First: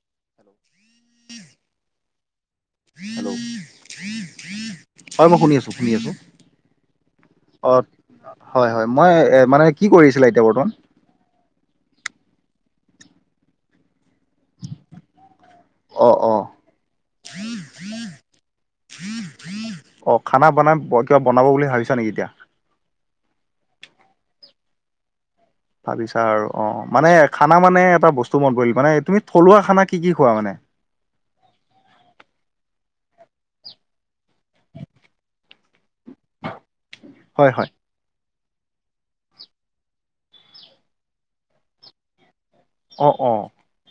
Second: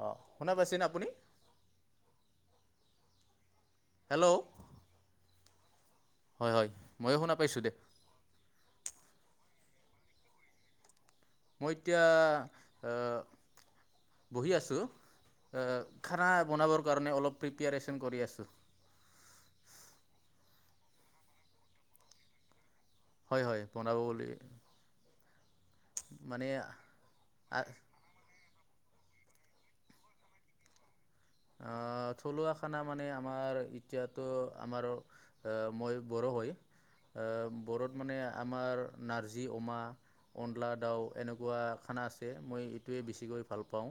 অ, শুনা পাইছেনে আপুনি? হেল্ল', হেল্ল' হয় মই শুনি আছো। শুনি আছো হয় হয় ময়ো শুনা পাইছোঁ দে অ, হয় - হয় মই মানে কি কৰি আছিলা এতিয়া বৰ্তমান। মই এতিয়া বহি আছো। অ খানা অ বনাবৰ কাৰণে অলপ প্ৰিপাৰ চন কৰি আছো। অ, খানা বনা কিবা বনাব বুলি ভাবিছা নেকি এতিয়া। হয় - হয় বনাব বুলি। ভাবিছা আৰু অ, মানে খানা মানে এটা বস্তু মই কৰিলো। মানে তুমি থলুৱা খানা কি- কি খোৱা মানে? অ, থলুৱা খানা মানে আমাৰ এতিয়াতো আমাৰ মই বড়ো হয় হয় হয় বড়ত মানে। আমাৰ নাৰ্জী অমা অলা দাও এনেকুৱা খানা আছে। মই এইটোৱে অ অ বেছিকৈ ভাল পাও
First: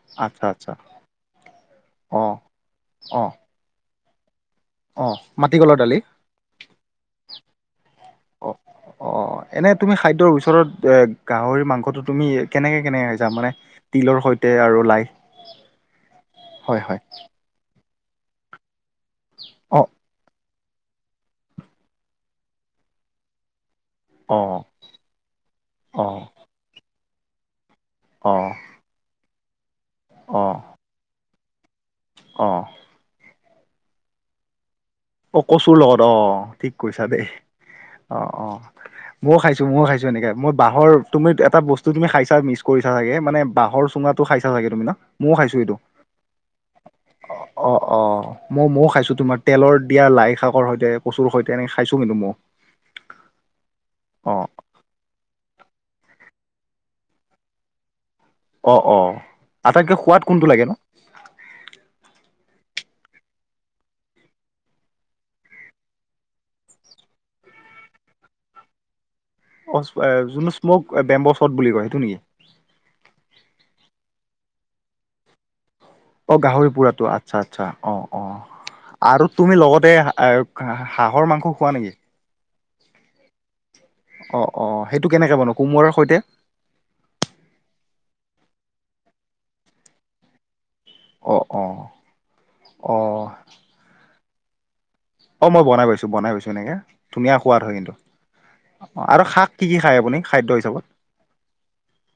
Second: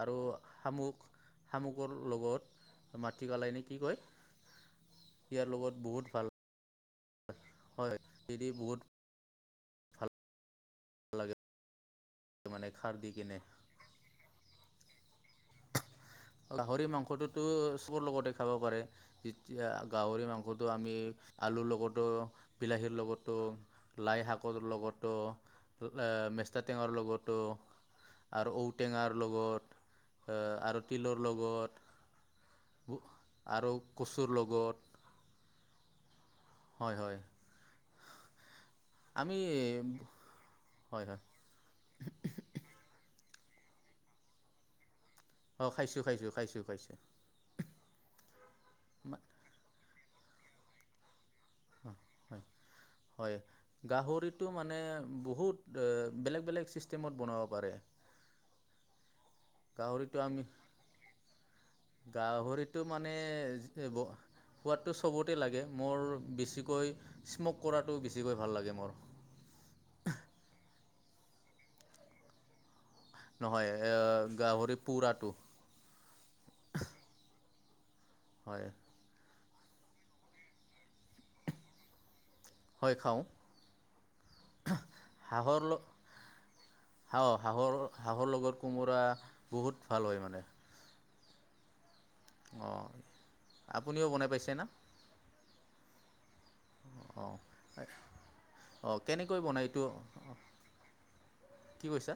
আৰু আচ্ছা আচ্ছা শামুক শামুকৰ অ লগত অ মাটি কলাই ন কি কয় অ, ইয়াৰ লগত মাটিকলৰ দালি। বহুত ভাল হয় সদি অ বহুত। অ এনে তুমি ভাল খাদ্যৰ ওচৰত এ লাগে গাহৰি মাংসটো তুমি মানে কেনেকে - খাৰ দি কেনেকে যা কিনে মানে তিলৰ সৈতে আৰু লাই হয় গাহৰি হয় মাংসটোতো চবৰ লগতে খাব পাৰে যেতিয়া অ গাহৰি মাংস লগতো আমি আলুৰ লগতো বিলাহীৰ লগতো লাই অ শাকৰ লগতো অ মেষ্টা টেঙাৰ লগত। অ আৰু ঔটেঙাৰ লগত অ আৰু তিলৰ লগত। অ', আৰু কচুৰ লগত। অ, কচুৰ লগত অ, ঠিক হয় কৈছা হয় দেই অ - অ। আমি ময়ও খাইছো ময়ও খাইছো এনেকে মই বাহৰ হয় হয় তুমি এটা বস্তু তুমি খাইছা মিছ কৰিছা চাগে মানে বাহৰ চুঙাতটো খাইছা চাগে তুমি ন। ময় খাইছো অঁ এইটো খাইছোঁ খাইছোঁ খাইছোঁ খাইছোঁ অ - অ মই ময়ো খাইছো তোমাৰ তেলৰ এতিয়া লাই শাকৰ সতে কচুৰ সৈতে। এনেকে খাইছো কিন্তু ময়ো হয় - হয় অ গাহৰিটো মানে বহুত বেলেগ - বেলেগ চিষ্টেমত বনাব পাৰে। অ - অ আটাইতকে গাহৰিটো সোৱাদ আমি কোনটো লাগে ন। ভৰিতটো মানে সোৱাদটো চবতে লাগে মোৰ বেছিকৈ স্মক কৰাটো বেছিকৈ ভাল লাগে মোৰ যোন স্মক বেম্ব শট বুলি কয় সেইটো নেকি। নহয় এ গাহৰি পোৰাটো অ, গাহৰি পোৰাতটো আচ্ছা - আচ্ছা অ, অ হয়। আৰু তুমি লগতে হাহৰ মাংস খোৱা নেকি? হয় খাও। অ - অ সেইটো কেনেকে বনো কোমোৰাৰ সৈতে। হাহৰ লগত কোমোৰা বহুত ভাল হয় মানে। অ - অ। অ, অ আপুনিও বনাই পাইছে না। অ, মই বনাই পাইছো - বনাই পাইছো এনেকে অঁ ধুনীয়া সোৱাদ হয় কিন্তু। অঁ আৰু কেনেকৈ শাক বনায় কি - কি এইটো খায় আপুনি খাদ্যয় হিচাপত কি কৈছা?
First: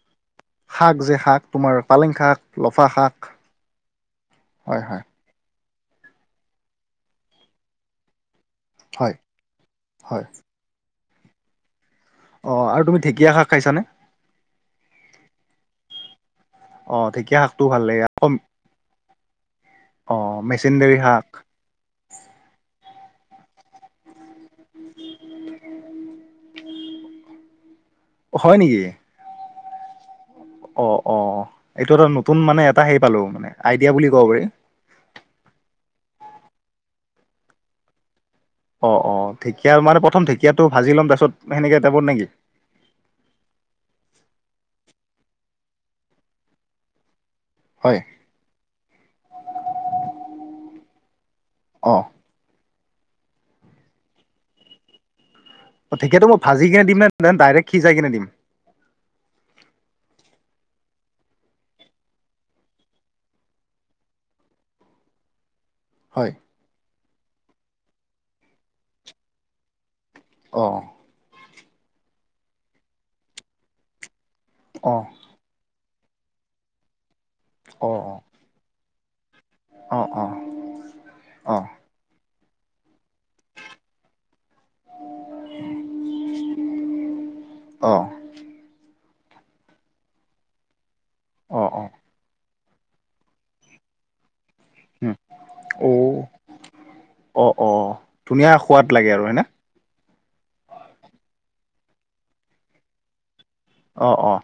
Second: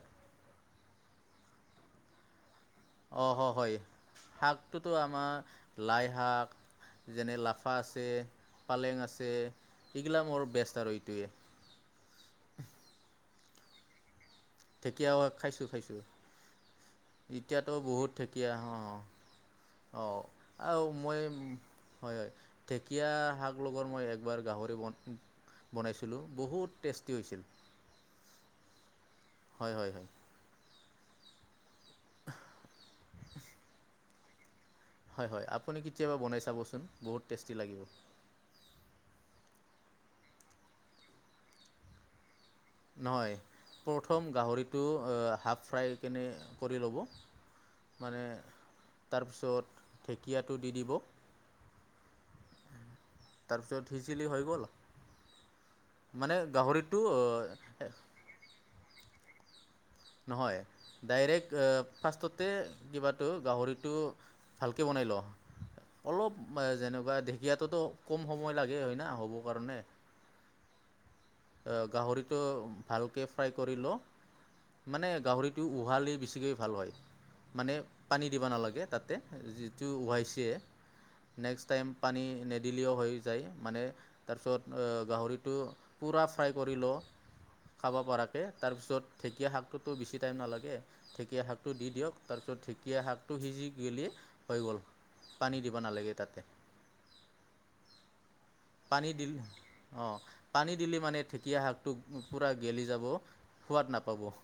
শাক যে শাক তোমাৰ পালেং শাক লফা শাক অ হয় হয় হয় শাকটোতো হয় আমাৰ লাইশাক যেনে লাফা আছে পালেং হয় আছে হয় এইগিলা মোৰ বেষ্ট আৰু এইটোৱে অ আৰু তুমি ঢেকীয়া শাক খাইছানে ঢেকীয়াও খাইছোঁ খাইছোঁ অ', ঢেকীয়া শাকটো এতিয়াত ভাল লাগে বহুত ঢেকীয়া অ অ আৰু মেচিনডেৰী মই শাক হয় হয় ঢে ঢেকীয়া শাক লগত মই একবাৰ গাহৰি বন বনাইছিলোঁ বহুত টেষ্টি হৈছিল অ হয় নিকি হয় হয় হয় অ অ এইটো এটা নতুন মানে এটা হেই পালো মানে আইডিয়া বুলি কব পাৰি হয় হয় আপুনি কেতিয়াবা বনাই চাবচোন বহুত টেষ্টি লাগিব অ অ ঢেকীয়া মানে প্ৰথম ঢেকীয়াটো ভাজি ল'ম তাৰপিছত সেনেকে টাইপত নেকি নহয় প্ৰথম গাহৰিটো হাফ ফ্ৰাই কেনে কৰি ল'ব হয় মানে তাৰপিছত ঢেঁকীয়াটো দি দিব অ তাৰপিছত হিচিলি হৈ গল ঢেকিয়াটো মানে মই ভাজি কিনে গাহৰিটো দিম নে নে ডাইৰেক্ট সিজাই কিনে দিম নহয় ডাইৰেক্ট ফাৰ্ষ্টতে কিবাটো গাহৰিটো ভালকে বনাই লৱ হয় অলপ যেনেকুৱা ঢেকীয়াটোতো কম সময় লাগে হয় নে হ'ব কাৰণে অঁ অহ, গাহৰিটো ভালকৈ ফ্ৰাই কৰি ল, অ', মানে গাহৰিটো উহালি বেছিকৈ ভাল হয়, মানে অ', পানী দিব নালাগে তাত যিটো অ', অ', ৱাইছে, অ', অ'। নেক্স টাইম পানী নেদিলেও হয়। মানে তাৰ পিছত গাহৰিটো পুৰা ফ্ৰাই কৰি ল খাব অ', পৰাকে, তাৰ পিছত ঢেঁকীয়া শাকটোতো বেছি টাইম নালাগে। ঢেঁকীয়া অ', শাকটো দি অ', দিয়ক, তাৰ পিছত ঠিক এতিয়া শাকটো সিজি গিলে উ, অ', অ', অ' ধুনীয়া সো ৱাদ লাগে, আৰু হয় না অ', পানী দিলে, মানে, ঢেকীয়া শাকটো পুৰা গেলি যাব। সোৱাদ অ', নাপাব অ'।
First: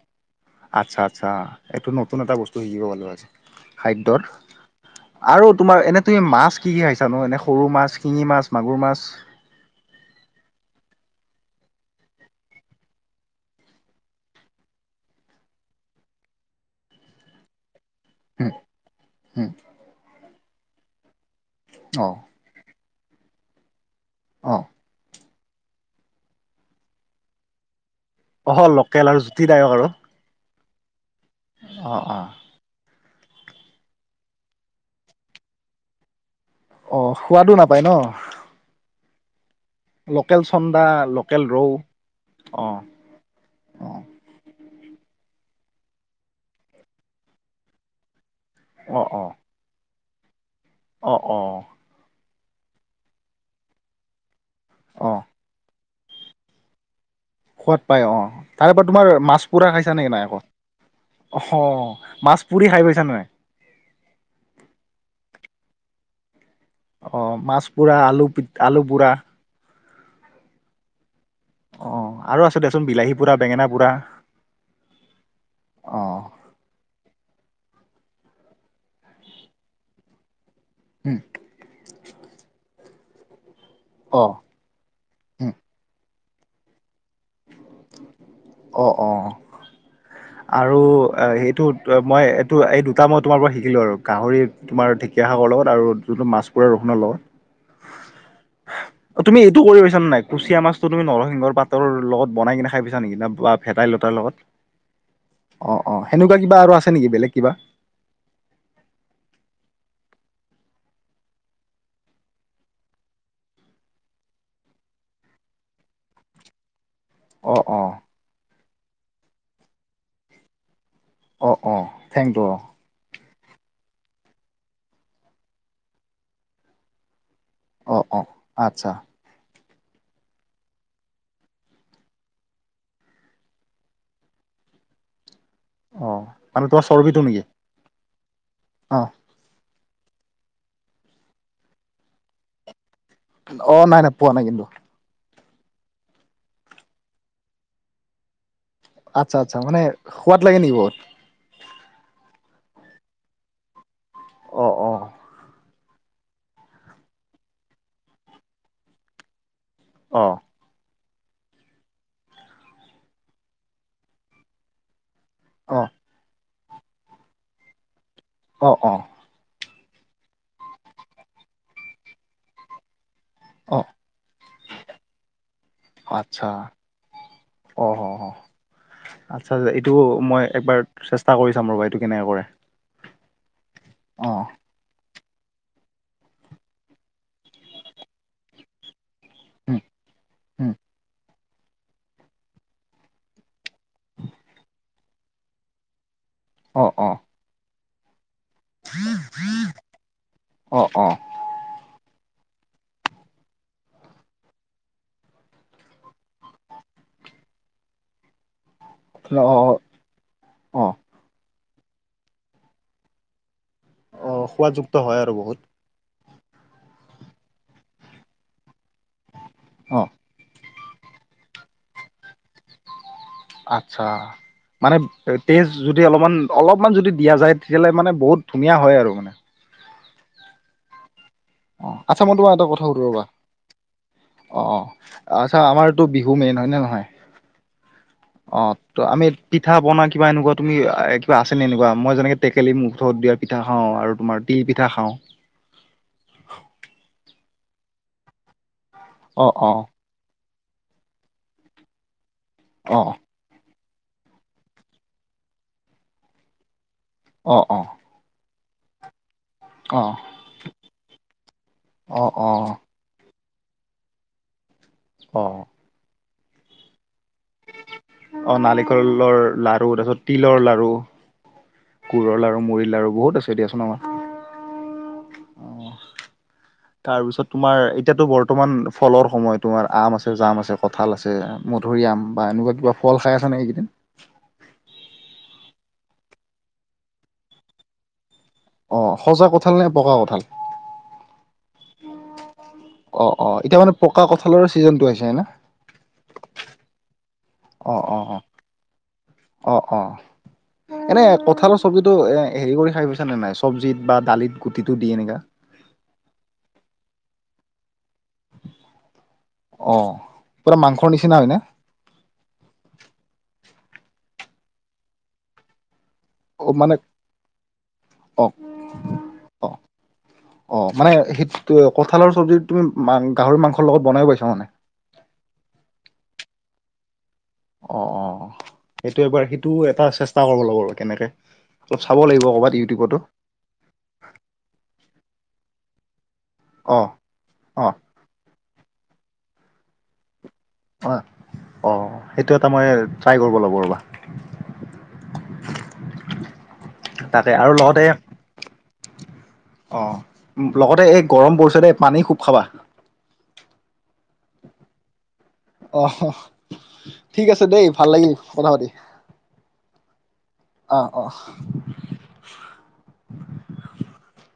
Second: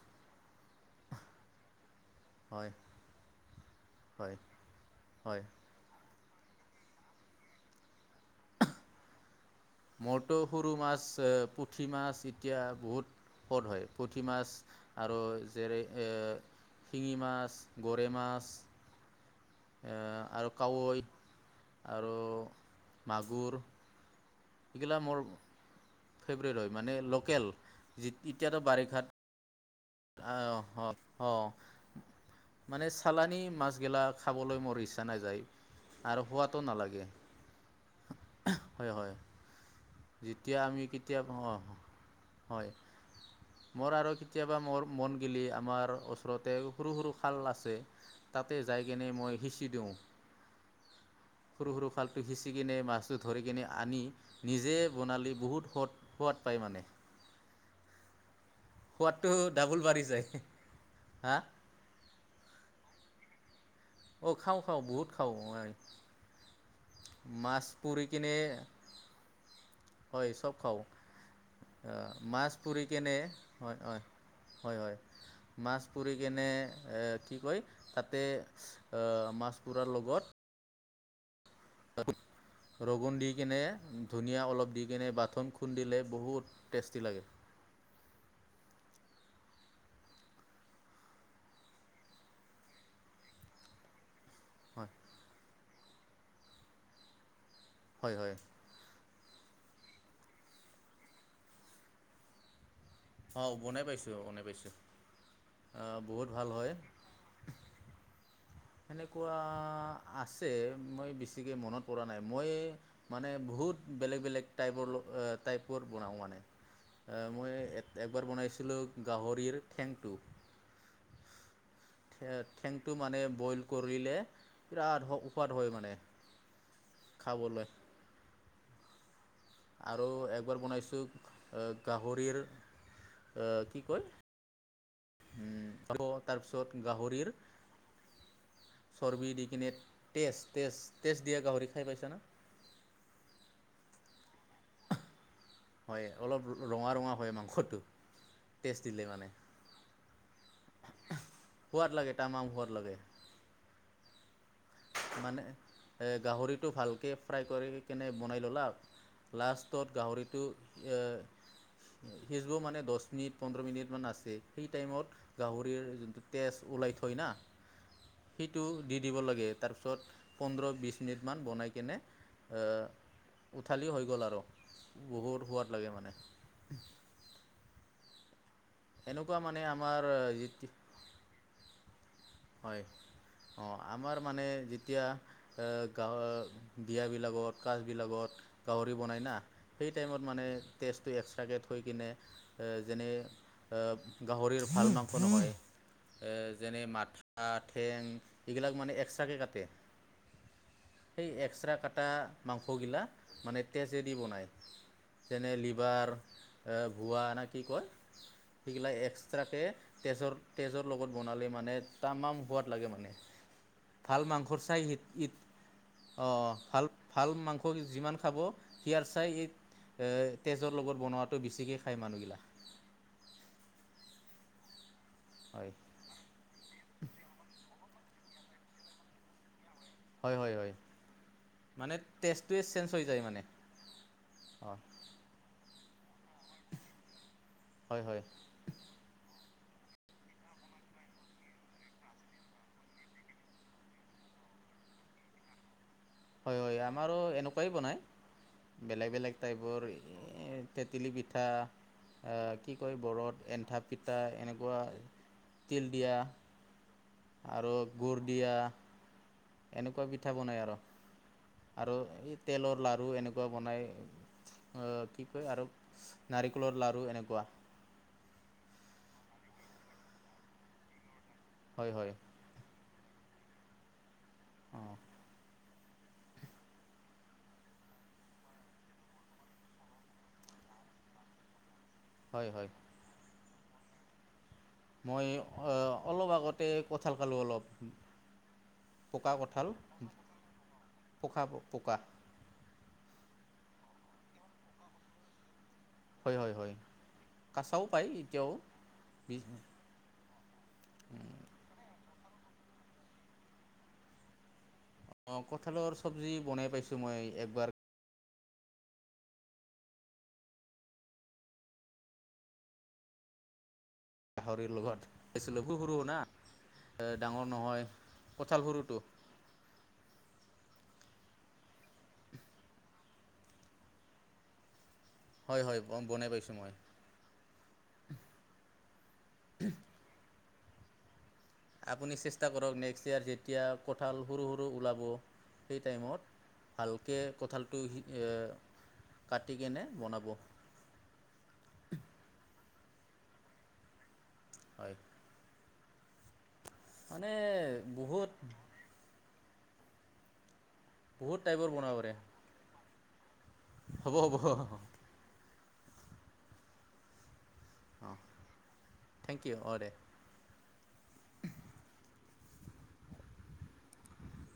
আচ্ছা, আচ্ছা! এইটো নতুন এটা বস্তু হয় শিকিব পালোঁ আজি। খাদ্যৰ, হয় হয় আৰু তোমাৰ এনে তুমি মাছ কি কি খাইছা নো? এনে সৰু মাছ শিঙি মাছ, মাগুৰ মাছ। মোৰতো সৰু মাছ, পুঠি মাছ, এতিয়া বহুত পদ হয়, পুঠি মাছ, আৰু যেৰে এই শিঙি মাছ। গৰে মাছ। হু আৰু কাৱৈ আৰু মাগুৰ। অ', এগিলা মোৰ ফেবৰেট হয়, মানে, লোকেল। অ', লকেল, আৰু জুতিদায়ক, আৰু। অহ হঅ 'হ, অ', অ'। মানে চালানি মাছগিলা খাবলৈ মোৰ ইচ্ছা নাযায়, আৰু সোৱাদ অ', সোৱাদো নাপায়, ন? হয় হয় লোকেল যেতিয়া আমি চন্দা, কেতিয়াবা লোকেল অ', ৰৌ হয়, অ', মোৰ। অ', আৰু কেতিয়াবা মোৰ মন গে'লে, আমাৰ ওচৰতে সৰু সৰু খাল আছে। তাতে যাই অ', কেনে অ', মই সিঁচি দিওঁ। অ অ তো, সিচি কিনে মাছটো ধৰি কিনে আনি নিজে অ'। বনালে, বহুত সোৱাদ সোৱাদ পায়, মানে। সোৱাদ পায় অ', তাৰে পৰা, তোমাৰ মাছ সোৱাদটো পোৰা ডাবুল খাইছা বাঢ়ি নেকি, নাই আক যায় অ', হা মাছ পুৰি খাই পাইছা, নাই? অঁ, খাওঁ, খাওঁ বহুত খাওঁ মই। অ', মাছ পোৰা, পুৰি কিনে আলু পোৰা। হয়, চব খাওঁ। অ আৰু মাছ আছে দেচোন পুৰি বিলাহী কেনে পুৰা বেঙেনা হয়, পুৰা হয়। হয়, হয়, মাছ অ পুৰি কেনে কি কয়? তাতে মাছ পুৰাৰ লগত উম', ৰগুন দি কিনে, অ ধুনীয়া অলপ দি কিনে, উম বাথন খুন্দিলে বহুত। টেষ্টি লাগে। অ', অ' আৰু অ', সেইটোত মই এইটো, এই দুটা মই তোমাৰ পৰা শিকিলোঁ, আৰু। গাহৰি, হয় তোমাৰ ঢেকীয়া শাকৰ লগত, আৰু যিটো মাছ ৰান্ধো ৰগুণৰ লগত। হয়, হয়। তুমি এইটো কৰিবছা নাই? কুচিয়া, ৰিংহ পাতৰ লগত বনাই কিনে খাইছা? নেকি না, অঁ বা বনাই ভেদাই লতাৰ পাইছোঁ বনাই লগত। পাইছোঁ অ', অ', বহুত সেনেকুৱা ভাল কিবা আৰু আছে নেকি, বেলেগ কিবা? তেনেকুৱা আছে, মই বেছিকে মনত পৰা নাই, মই মানে বহুত বেলেগ বেলেগ টাইপৰ টাইপৰ বনাওঁ, মানে। [unintelligible] মই অ একবাৰ বনাইছিলোঁ গাহৰিৰ ঠেংটো। অঁ অঁ থেংটো [inaudible] ঠেংটো মানে বইল কৰিলে বিৰাট সুৱাদ হয় মানে খাবলৈ! অ অ আচ্ছা। আৰু একবাৰ বনাইছোঁ গাহৰিৰ আহ কি কয়? অ উম মানে তাৰপিছত তোমাৰ চৰ্বিটো গাহৰিৰ নেকি অ চৰ্বি দি কিনে টেষ্ট টেষ্ট দিয়া গাহৰি খাই পাইছা নাই? অ নাই নাই পোৱা নাই কিন্তু! হয় অলপ ৰঙা ৰঙা হয় মাংসটো! তেজ দিলে মানে। আচ্ছা আচ্ছা মানে সোৱাদ লাগে নেকি বহুত সোৱাদ লাগে তামাম সোৱাদ লাগে অ', অ', মানে- গাহৰিটো ভাল কৈ ফ্ৰাই কৰি কেনে বনাই ল'লা লাষ্ট ত'ত অ'। গাহৰিটো সেইচবোৰ মানে দহ মিনিট পোন্ধৰ মিনিট মান আছে সেই টাইমত [inaudible] গাহৰিৰ অ', যোনটো তেজ ওলাই থয় না সেইটো অ', দি অ', দিব লাগে তাৰপিছত পোন্ধৰ বিছ মিনিটমান বনাই কেনে অ', উঠালি হৈ গ'ল আৰু বহুত সোৱাদ লাগে মানে আচ্ছা অ', অ', অ'। এনেকুৱা আচ্ছা মানে আ এইটো আমাৰ মই যি একবাৰ চেষ্টা কৰি চাম ৰবা এইটো কেনেকে কৰে। হয় অঁ আমাৰ অ', মানে যেতিয়া অ গাওঁৰ বিয়া বিলাকত কাজ বিলাকত গাহৰি বনাই না উম, হেই টাইম ত মানে উম, টেষ্ট টো এক্সট্ৰা থৈ কিনে যেনে এ গাহৰিৰ ভাল মাংস নহয় যেনে অ', অ', মাঠা, ঠেং এইবিলাক মানে এক্সট্ৰা কে কাটে অ', অ', সেই এক্সট্ৰা কটা মাংসগিলা মানে তেজেদি বনায়। যেনে লিভাৰ ভুৱা এনে কি কয় সেইগিলাক অ', এক্সট্ৰা কে অ'। তেজৰ তেজৰ অ', লগত বনালে মানে তামাম সোৱাদ লাগে মানে। অ সোৱাদযুক্ত হয় আৰু বহুত অ ভাল ভাল মাংস যিমান খাব সিয়াৰ চাই অ', মাংস লগত বনোৱাটো বেছিকে খায় মানুহগিলাক আচ্ছা মানে তেজ হয় যদি অলপমান অলপমান যদি দিয়া যায় তেতিয়ালে মানে বহুত ধুনীয়া হয় আৰু মানে হয় হয় হয় অ মানে আচ্ছা মই তোমাৰ টেষ্টটোৱে এটা কথা চেঞ্জ সুধো হৈ ৰবা যায় মানে অ অঁ অ আচ্ছা আমাৰ টো বিহু মেইন হয় নে নহয় হয় হয় অ ত আমি পিঠা পনা কিবা আছে নে এনেকুৱা তুমি এ কিবা আছে নে এনেকুৱা মই যেনেক টেকেলি মুখত দিয়া পিঠা খাওঁ আৰু তোমাৰ তিল পিঠা খাওঁ হয় হয় আমাৰো এনেকুৱাই বনায় বেলেগ বেলেগ অ অ টাইপৰ তেকেলি পিঠা কি কয় অ বৰ পিতা এনেকুৱা তিল দিয়া অ আৰু অ গুড় দিয়া অ এনেকুৱা পিঠা বনাই আৰু আৰু অ এই অ তেলৰ লাৰু এনেকুৱা ক বনাই কি অ কয় আৰু নাৰিকলৰ লাৰু এনেকুৱা [inaudible] আহ নাৰিকলৰ লাড়ু তাৰপিছত তিলৰ লড়ু হয় হয় গুড়ৰ লাৰু মুড়িৰ লাৰু বহুত আছে দিয়াচোন আমাৰ অঁ অঁ তাৰপিছত তোমাৰ এতিয়াতো বৰ্তমান ফলৰ সময় তোমাৰ আম আছে জাম আছে কঁঠাল আছে মধুৰিআম হয় বা হয় এনেকুৱা কিবা ফল খাই আছা নে কি মই অ অলপ আগতে কঁঠাল খালো অলপ পকা সচা কঁঠাল কঠাল নে পকা কঠাল পকা পকা অ অ এতিয়া মানে পকা কঁঠালৰ ছিজন টো হৈছে ন হয় হয় হয় কাছাও অ পায় অ অ এতিয়াও বি অ অ এনে কঠালৰ চব্জিতটো এ হেৰি কৰি খাই পাইছা নে নাই চব্জিত বা দালিত গুটিটো দি এনেকা অ কঁঠালৰ চব্জি বনাই পাইছো মই একবাৰ অহ পুৰা মাংসৰ নিচিনা হয়নে [unintelligible] গাহৰিৰ লগত আহিছিলো সুৰু সুৰু না অ মানে ডাঙৰ নহয় অ কঁঠাল সৰুটো [inaudible] অ অ মানে সেইটো কঁঠালৰ চবজি তুমি গাহৰি মাংসৰ লগত বনাই পাইছা মানে হয়-হয় অ' বনাই পাইছোঁ মই। অ'-অ' সেইটো এবাৰ সেইটো এটা চেষ্টা কৰিব লাগিব আৰু কেনেকে অলপ আপুনি চাব লাগিব চেষ্টা ক'ৰবাত কৰক নেক্স ইউটিউবতো ইয়াৰ যেতিয়া কঁঠাল সৰু-সৰু ওলাব সেই টাইমত অ ভালকে অ কঁঠালটো কাটি কেনে বনাব। অ'-অ' সেইটো এটা মই ট্ৰাই কৰিব লাগিব ৰ'বা হয় [unintelligible] মানে তাকে আৰু লগতে বহুত অ' লগতে এই বহুত গৰম টাইপৰ পৰিছে দে পানী খুব খাবা। হ'ব-হ'ব হ। অ' ঠিক আছে দেই ভাল অঁ লাগিল কথা পাতি। থেংক ইউ অঁ দে আ অ' [inaudible]